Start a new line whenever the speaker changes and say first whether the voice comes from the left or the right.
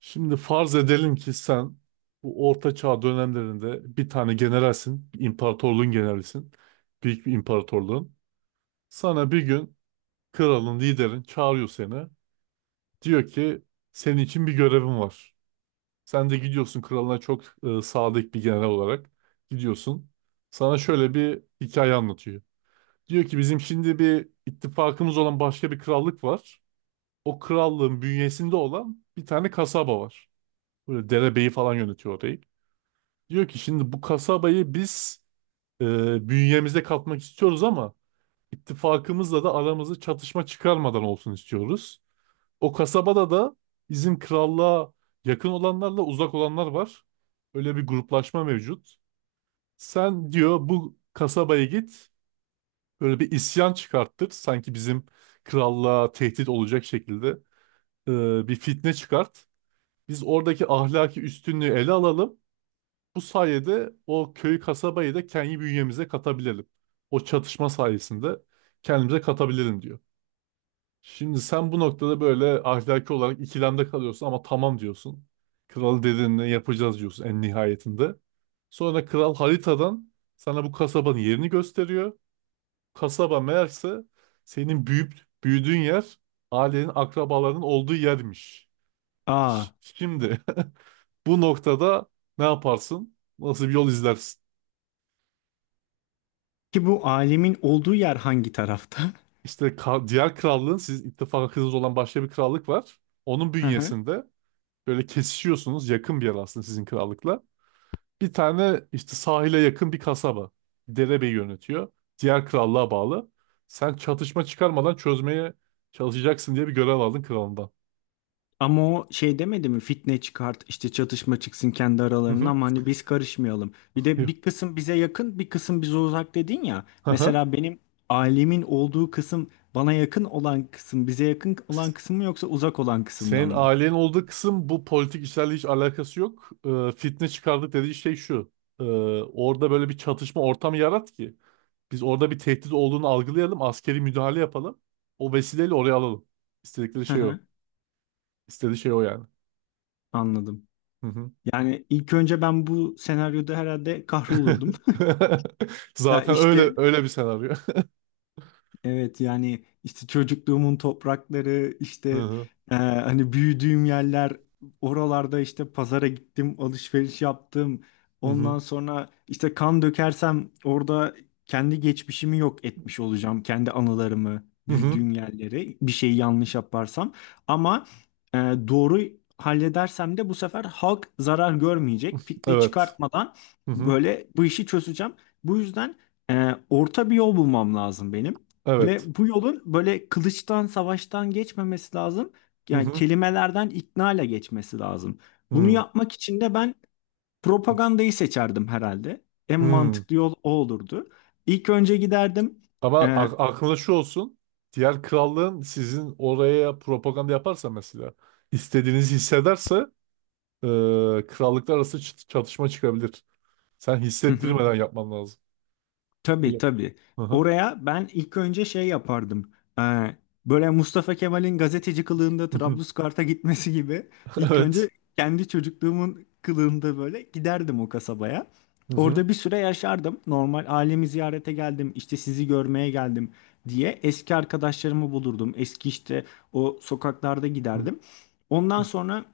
right: Şimdi farz edelim ki sen bu Orta Çağ dönemlerinde bir tane generalsin, bir imparatorluğun generalisin, büyük bir imparatorluğun. Sana bir gün kralın, liderin çağırıyor seni. Diyor ki senin için bir görevim var. Sen de gidiyorsun kralına çok sadık bir general olarak gidiyorsun. Sana şöyle bir hikaye anlatıyor. Diyor ki bizim şimdi bir ittifakımız olan başka bir krallık var. O krallığın bünyesinde olan bir tane kasaba var. Böyle derebeyi falan yönetiyor orayı. Diyor ki şimdi bu kasabayı biz bünyemizde katmak istiyoruz ama ittifakımızla da aramızda çatışma çıkarmadan olsun istiyoruz. O kasabada da bizim krallığa yakın olanlarla uzak olanlar var. Öyle bir gruplaşma mevcut. Sen diyor bu kasabaya git, böyle bir isyan çıkarttır. Sanki bizim krallığa tehdit olacak şekilde bir fitne çıkart. Biz oradaki ahlaki üstünlüğü ele alalım. Bu sayede o köy kasabayı da kendi bünyemize katabilelim. O çatışma sayesinde kendimize katabilelim diyor. Şimdi sen bu noktada böyle ahlaki olarak ikilemde kalıyorsun ama tamam diyorsun. Kral dediğini yapacağız diyorsun en nihayetinde. Sonra kral haritadan sana bu kasabanın yerini gösteriyor. Kasaba meğerse senin büyüyüp büyüdüğün yer, ailenin akrabalarının olduğu yermiş.
left: Aa,
right: Şimdi bu noktada ne yaparsın? Nasıl bir yol izlersin?
left: ki bu alemin olduğu yer hangi tarafta?
right: İşte diğer krallığın sizin ittifakınız olan başka bir krallık var. Onun
left: Hı hı.
right: bünyesinde böyle kesişiyorsunuz, yakın bir yer aslında sizin krallıkla. Bir tane işte sahile yakın bir kasaba. Derebeyi yönetiyor. Diğer krallığa bağlı. Sen çatışma çıkarmadan çözmeye çalışacaksın diye bir görev aldın kralından.
left: Ama o şey demedi mi? Fitne çıkart, işte çatışma çıksın kendi
right: Hı
left: aralarına
right: hı.
left: ama hani biz karışmayalım. Bir de
right: Yo.
left: bir kısım bize yakın, bir kısım bize uzak dedin ya.
right: Hı hı.
left: Mesela benim alemin olduğu kısım bana yakın olan kısım, bize yakın olan kısım mı yoksa uzak olan kısımdan
right: Senin
left: mı?
right: ailenin olduğu kısım bu politik işlerle hiç alakası yok. Fitne çıkardık dediği şey şu. Ee, Orada böyle bir çatışma ortamı yarat ki. Biz orada bir tehdit olduğunu algılayalım. Askeri müdahale yapalım. O vesileyle oraya alalım. İstedikleri
left: Hı
right: şey o.
left: hı,
right: İstediği şey o yani.
left: anladım.
right: Hı hı.
left: Yani ilk önce ben bu senaryoda herhalde kahrolurdum. Ya
right: Zaten öyle
left: işte,
right: öyle bir senaryo.
left: evet yani işte çocukluğumun toprakları
right: Hı
left: işte
right: hı.
left: hani büyüdüğüm yerler, oralarda işte pazara gittim, alışveriş yaptım.
right: Hı hı.
left: Ondan sonra işte kan dökersem orada kendi geçmişimi yok etmiş olacağım. Kendi anılarımı,
right: Hı hı.
left: büyüdüğüm yerleri, bir şeyi yanlış yaparsam. Ama doğru halledersem de bu sefer halk zarar görmeyecek. Fitne
right: Evet.
left: çıkartmadan
right: Hı hı.
left: böyle bu işi çözeceğim. Bu yüzden orta bir yol bulmam lazım benim.
right: Evet.
left: Ve bu yolun böyle kılıçtan, savaştan geçmemesi lazım.
right: Hı
left: Yani
right: hı.
left: kelimelerden, ikna ile geçmesi lazım. Bunu
right: Hı.
left: yapmak için de ben propagandayı seçerdim herhalde. En
right: Hı.
left: mantıklı yol o olurdu. İlk önce giderdim.
right: Ama
left: E,
right: aklında şu olsun. Diğer krallığın sizin oraya propaganda yaparsa mesela, istediğinizi hissederse, e, krallıklar arası çatışma çıkabilir. Sen hissettirmeden yapman lazım.
left: Tabii,
right: Öyle.
left: tabii.
right: Hı hı.
left: Oraya ben ilk önce şey yapardım. Ee, böyle Mustafa Kemal'in gazeteci kılığında Trablusgarp'a gitmesi gibi ilk önce
right: Evet.
left: kendi çocukluğumun kılığında böyle giderdim o kasabaya.
right: Hı hı.
left: Orada bir süre yaşardım. Normal ailemi ziyarete geldim, işte sizi görmeye geldim diye eski arkadaşlarımı bulurdum. Eski işte o sokaklarda
right: Hı
left: giderdim. Ondan
right: hı.
left: sonra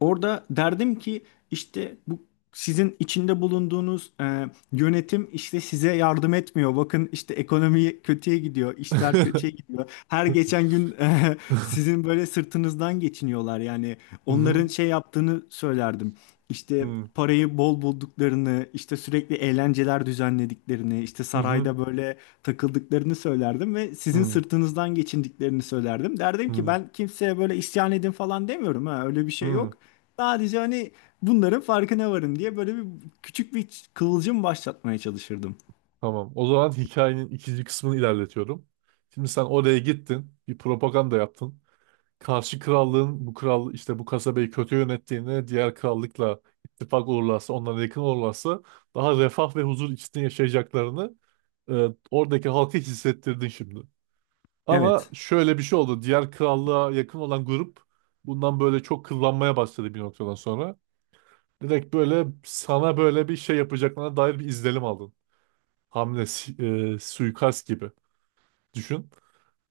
left: orada derdim ki işte bu sizin içinde bulunduğunuz yönetim işte size yardım etmiyor. Bakın işte ekonomi kötüye gidiyor, işler kötüye gidiyor. Her geçen gün sizin böyle sırtınızdan geçiniyorlar. Yani
right: Hı hı.
left: onların şey yaptığını söylerdim.
right: Hı
left: İşte
right: hı.
left: parayı bol bulduklarını, işte sürekli eğlenceler düzenlediklerini, işte sarayda böyle takıldıklarını söylerdim ve
right: Hı
left: sizin
right: hı.
left: sırtınızdan geçindiklerini söylerdim. Derdim ki
right: Hı
left: ben kimseye böyle isyan edin falan demiyorum, ha öyle bir şey
right: hı.
left: yok. Sadece hani bunların farkına varın diye böyle bir küçük bir kıvılcım başlatmaya çalışırdım.
right: Tamam. O zaman hikayenin ikinci kısmını ilerletiyorum. Şimdi sen oraya gittin, bir propaganda yaptın. Karşı krallığın bu kral işte bu kasabayı kötü yönettiğini, diğer krallıkla ittifak olurlarsa, onlara yakın olurlarsa daha refah ve huzur içinde yaşayacaklarını oradaki halka hissettirdin şimdi. Ama
left: Evet.
right: şöyle bir şey oldu. Diğer krallığa yakın olan grup bundan böyle çok kıllanmaya başladı bir noktadan sonra. Direkt böyle sana böyle bir şey yapacaklarına dair bir izlenim aldın. Hamle, suikast gibi düşün.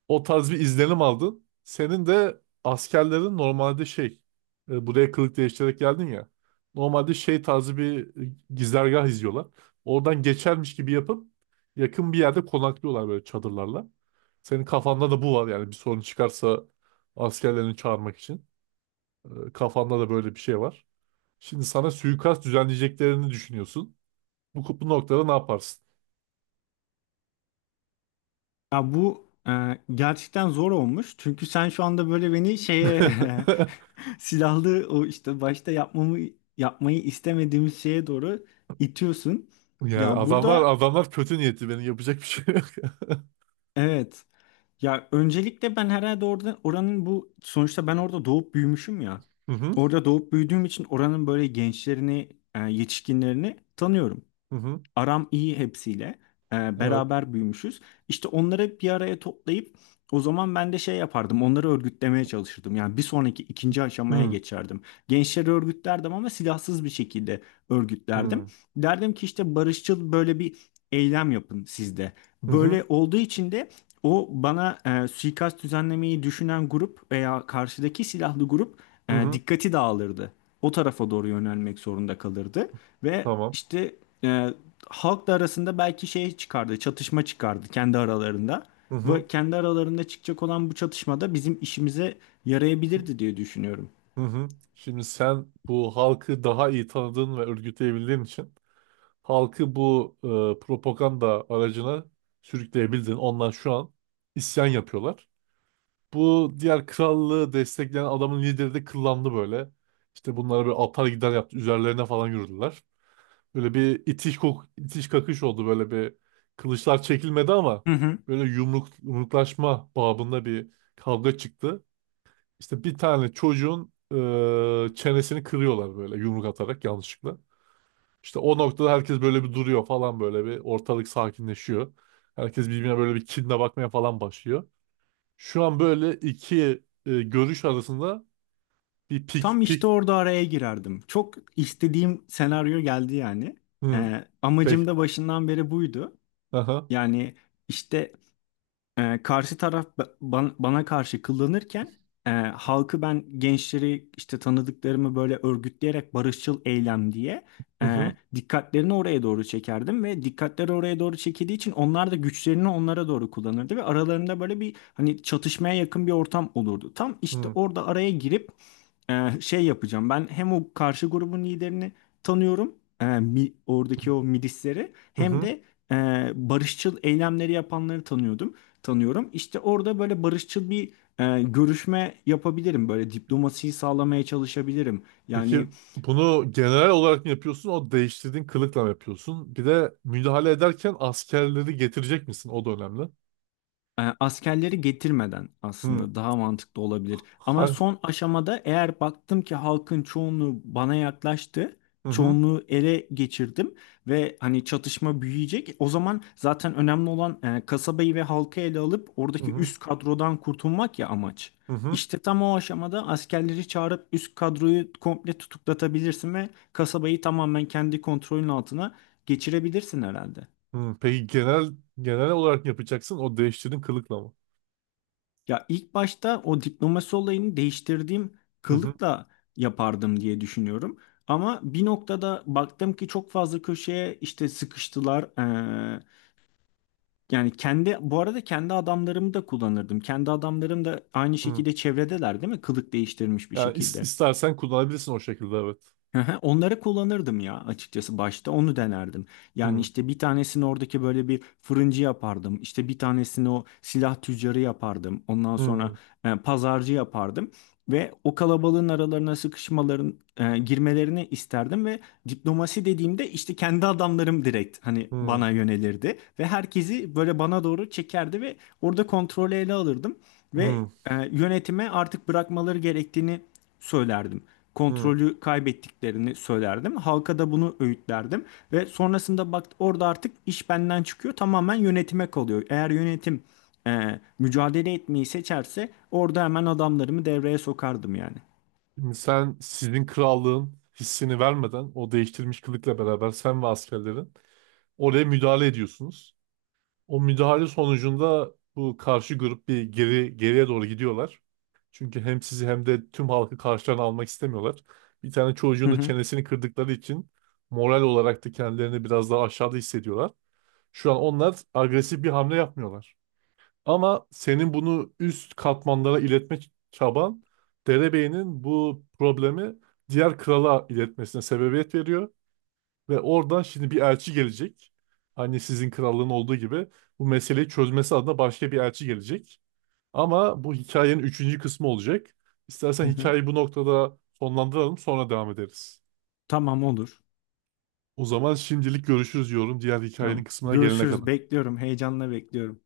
right: O tarz bir izlenim aldın. Senin de askerlerin normalde şey, buraya kılık değiştirerek geldin ya. Normalde şey tarzı bir gizlergah izliyorlar. Oradan geçermiş gibi yapıp yakın bir yerde konaklıyorlar böyle çadırlarla. Senin kafanda da bu var yani bir sorun çıkarsa askerlerini çağırmak için. Kafanda da böyle bir şey var. Şimdi sana suikast düzenleyeceklerini düşünüyorsun. Bu noktada ne yaparsın?
left: Ya bu gerçekten zor olmuş. Çünkü sen şu anda böyle beni şeye silahlı, o işte başta yapmayı istemediğimiz şeye doğru itiyorsun.
right: Yani
left: Ya burada,
right: adamlar kötü niyetli, benim yapacak bir şey yok.
left: evet. Ya öncelikle ben herhalde orada oranın bu sonuçta ben orada doğup büyümüşüm ya.
right: Hı hı.
left: Orada doğup büyüdüğüm için oranın böyle gençlerini, yetişkinlerini tanıyorum.
right: Hı hı.
left: Aram iyi hepsiyle.
right: Evet.
left: Beraber büyümüşüz. İşte onları bir araya toplayıp o zaman ben de şey yapardım. Onları örgütlemeye çalışırdım. Yani bir sonraki ikinci
right: Hı
left: aşamaya
right: hı.
left: geçerdim. Gençleri örgütlerdim ama silahsız bir şekilde örgütlerdim. Derdim ki işte barışçıl böyle bir eylem yapın sizde.
right: Hı hı.
left: Böyle olduğu için de o bana suikast düzenlemeyi düşünen grup veya karşıdaki silahlı grup,
right: Hı hı.
left: dikkati dağılırdı. O tarafa doğru yönelmek zorunda kalırdı ve
right: Tamam.
left: işte e, halk da arasında belki şey çıkardı, çatışma çıkardı kendi aralarında.
right: Hı hı.
left: Ve kendi aralarında çıkacak olan bu çatışmada bizim işimize yarayabilirdi diye düşünüyorum.
right: Hı hı. Şimdi sen bu halkı daha iyi tanıdığın ve örgütleyebildiğin için halkı bu propaganda aracına sürükleyebildin. Onlar şu an isyan yapıyorlar. Bu diğer krallığı destekleyen adamın lideri de kıllandı böyle. İşte bunlara bir atar gider yaptı. Üzerlerine falan yürüdüler. Böyle bir itiş kakış oldu, böyle bir, kılıçlar çekilmedi ama
left: Hı hı.
right: böyle yumruk, yumruklaşma babında bir kavga çıktı. İşte bir tane çocuğun çenesini kırıyorlar böyle yumruk atarak yanlışlıkla. İşte o noktada herkes böyle bir duruyor falan, böyle bir ortalık sakinleşiyor. Herkes birbirine böyle bir kinle bakmaya falan başlıyor. Şu an böyle iki görüş arasında bir
left: Tam işte
right: pik.
left: orada araya girerdim. Çok istediğim senaryo geldi yani.
right: Hı,
left: Amacım
right: pek,
left: da başından beri buydu.
right: aha.
left: Yani işte karşı taraf bana karşı kullanırken, halkı ben gençleri işte tanıdıklarımı böyle örgütleyerek barışçıl eylem diye
right: Hı hı.
left: dikkatlerini oraya doğru çekerdim ve dikkatleri oraya doğru çekildiği için onlar da güçlerini onlara doğru kullanırdı ve aralarında böyle bir hani çatışmaya yakın bir ortam olurdu. Tam işte
right: Hı
left: orada araya girip şey yapacağım. Ben hem o karşı grubun liderini tanıyorum, oradaki o milisleri hem
right: hı.
left: de e, barışçıl eylemleri yapanları tanıyorum. İşte orada böyle barışçıl bir görüşme yapabilirim. Böyle diplomasiyi sağlamaya çalışabilirim.
right: Peki
left: Yani
right: bunu genel olarak mı yapıyorsun? O değiştirdiğin kılıkla mı yapıyorsun? Bir de müdahale ederken askerleri getirecek misin? O da önemli.
left: E, askerleri getirmeden
right: Hı.
left: aslında daha mantıklı olabilir. Ama
right: Ha-
left: son aşamada eğer baktım ki halkın çoğunluğu bana yaklaştı,
right: Hı hı.
left: çoğunluğu ele geçirdim ve hani çatışma büyüyecek. O zaman zaten önemli olan kasabayı ve halkı ele alıp
right: Hı
left: oradaki
right: hı.
left: üst kadrodan kurtulmak, ya amaç.
right: Hı hı.
left: İşte tam o aşamada askerleri çağırıp üst kadroyu komple tutuklatabilirsin ve kasabayı tamamen kendi kontrolün altına geçirebilirsin herhalde.
right: Hı. Peki genel olarak mı yapacaksın? O değiştirdiğin kılıkla mı?
left: Ya ilk başta o diplomasi olayını değiştirdiğim
right: Hı hı.
left: kılıkla yapardım diye düşünüyorum. Ama bir noktada baktım ki çok fazla köşeye işte sıkıştılar. Yani kendi bu arada kendi adamlarımı da kullanırdım. Kendi adamlarım da aynı
right: Hı.
left: şekilde çevredeler değil mi? Kılık değiştirmiş bir
right: Yani
left: şekilde.
right: istersen kullanabilirsin o şekilde, evet.
left: Hı hı, onları kullanırdım ya, açıkçası başta onu denerdim. Yani
right: Hı.
left: işte bir tanesini oradaki böyle bir fırıncı yapardım. İşte bir tanesini o silah tüccarı yapardım. Ondan sonra
right: Hı.
left: pazarcı yapardım. Ve o kalabalığın aralarına sıkışmaların, girmelerini isterdim ve diplomasi dediğimde işte kendi adamlarım direkt hani
right: Hı.
left: bana yönelirdi. Ve herkesi böyle bana doğru çekerdi ve orada kontrolü ele alırdım. Ve
right: Hı.
left: yönetime artık bırakmaları gerektiğini söylerdim,
right: Hı.
left: kontrolü kaybettiklerini söylerdim. Halka da bunu öğütlerdim ve sonrasında bak orada artık iş benden çıkıyor, tamamen yönetime kalıyor. Eğer yönetim mücadele etmeyi seçerse orada hemen adamlarımı devreye sokardım yani.
right: Şimdi sen sizin krallığın hissini vermeden o değiştirilmiş kılıkla beraber sen ve askerlerin oraya müdahale ediyorsunuz. O müdahale sonucunda bu karşı grup bir geri, geriye doğru gidiyorlar. Çünkü hem sizi hem de tüm halkı karşılarına almak istemiyorlar. Bir tane
left: Hı
right: çocuğun da
left: hı.
right: çenesini kırdıkları için moral olarak da kendilerini biraz daha aşağıda hissediyorlar. Şu an onlar agresif bir hamle yapmıyorlar. Ama senin bunu üst katmanlara iletme çaban, derebeyinin bu problemi diğer krala iletmesine sebebiyet veriyor. Ve oradan şimdi bir elçi gelecek. Hani sizin krallığın olduğu gibi, bu meseleyi çözmesi adına başka bir elçi gelecek. Ama bu hikayenin üçüncü kısmı olacak. İstersen
left: Hı hı.
right: hikayeyi bu noktada sonlandıralım, sonra devam ederiz.
left: Tamam, olur.
right: O zaman şimdilik görüşürüz diyorum, diğer hikayenin
left: Tamam.
right: kısmına gelene
left: Görüşürüz.
right: kadar.
left: Bekliyorum. Heyecanla bekliyorum.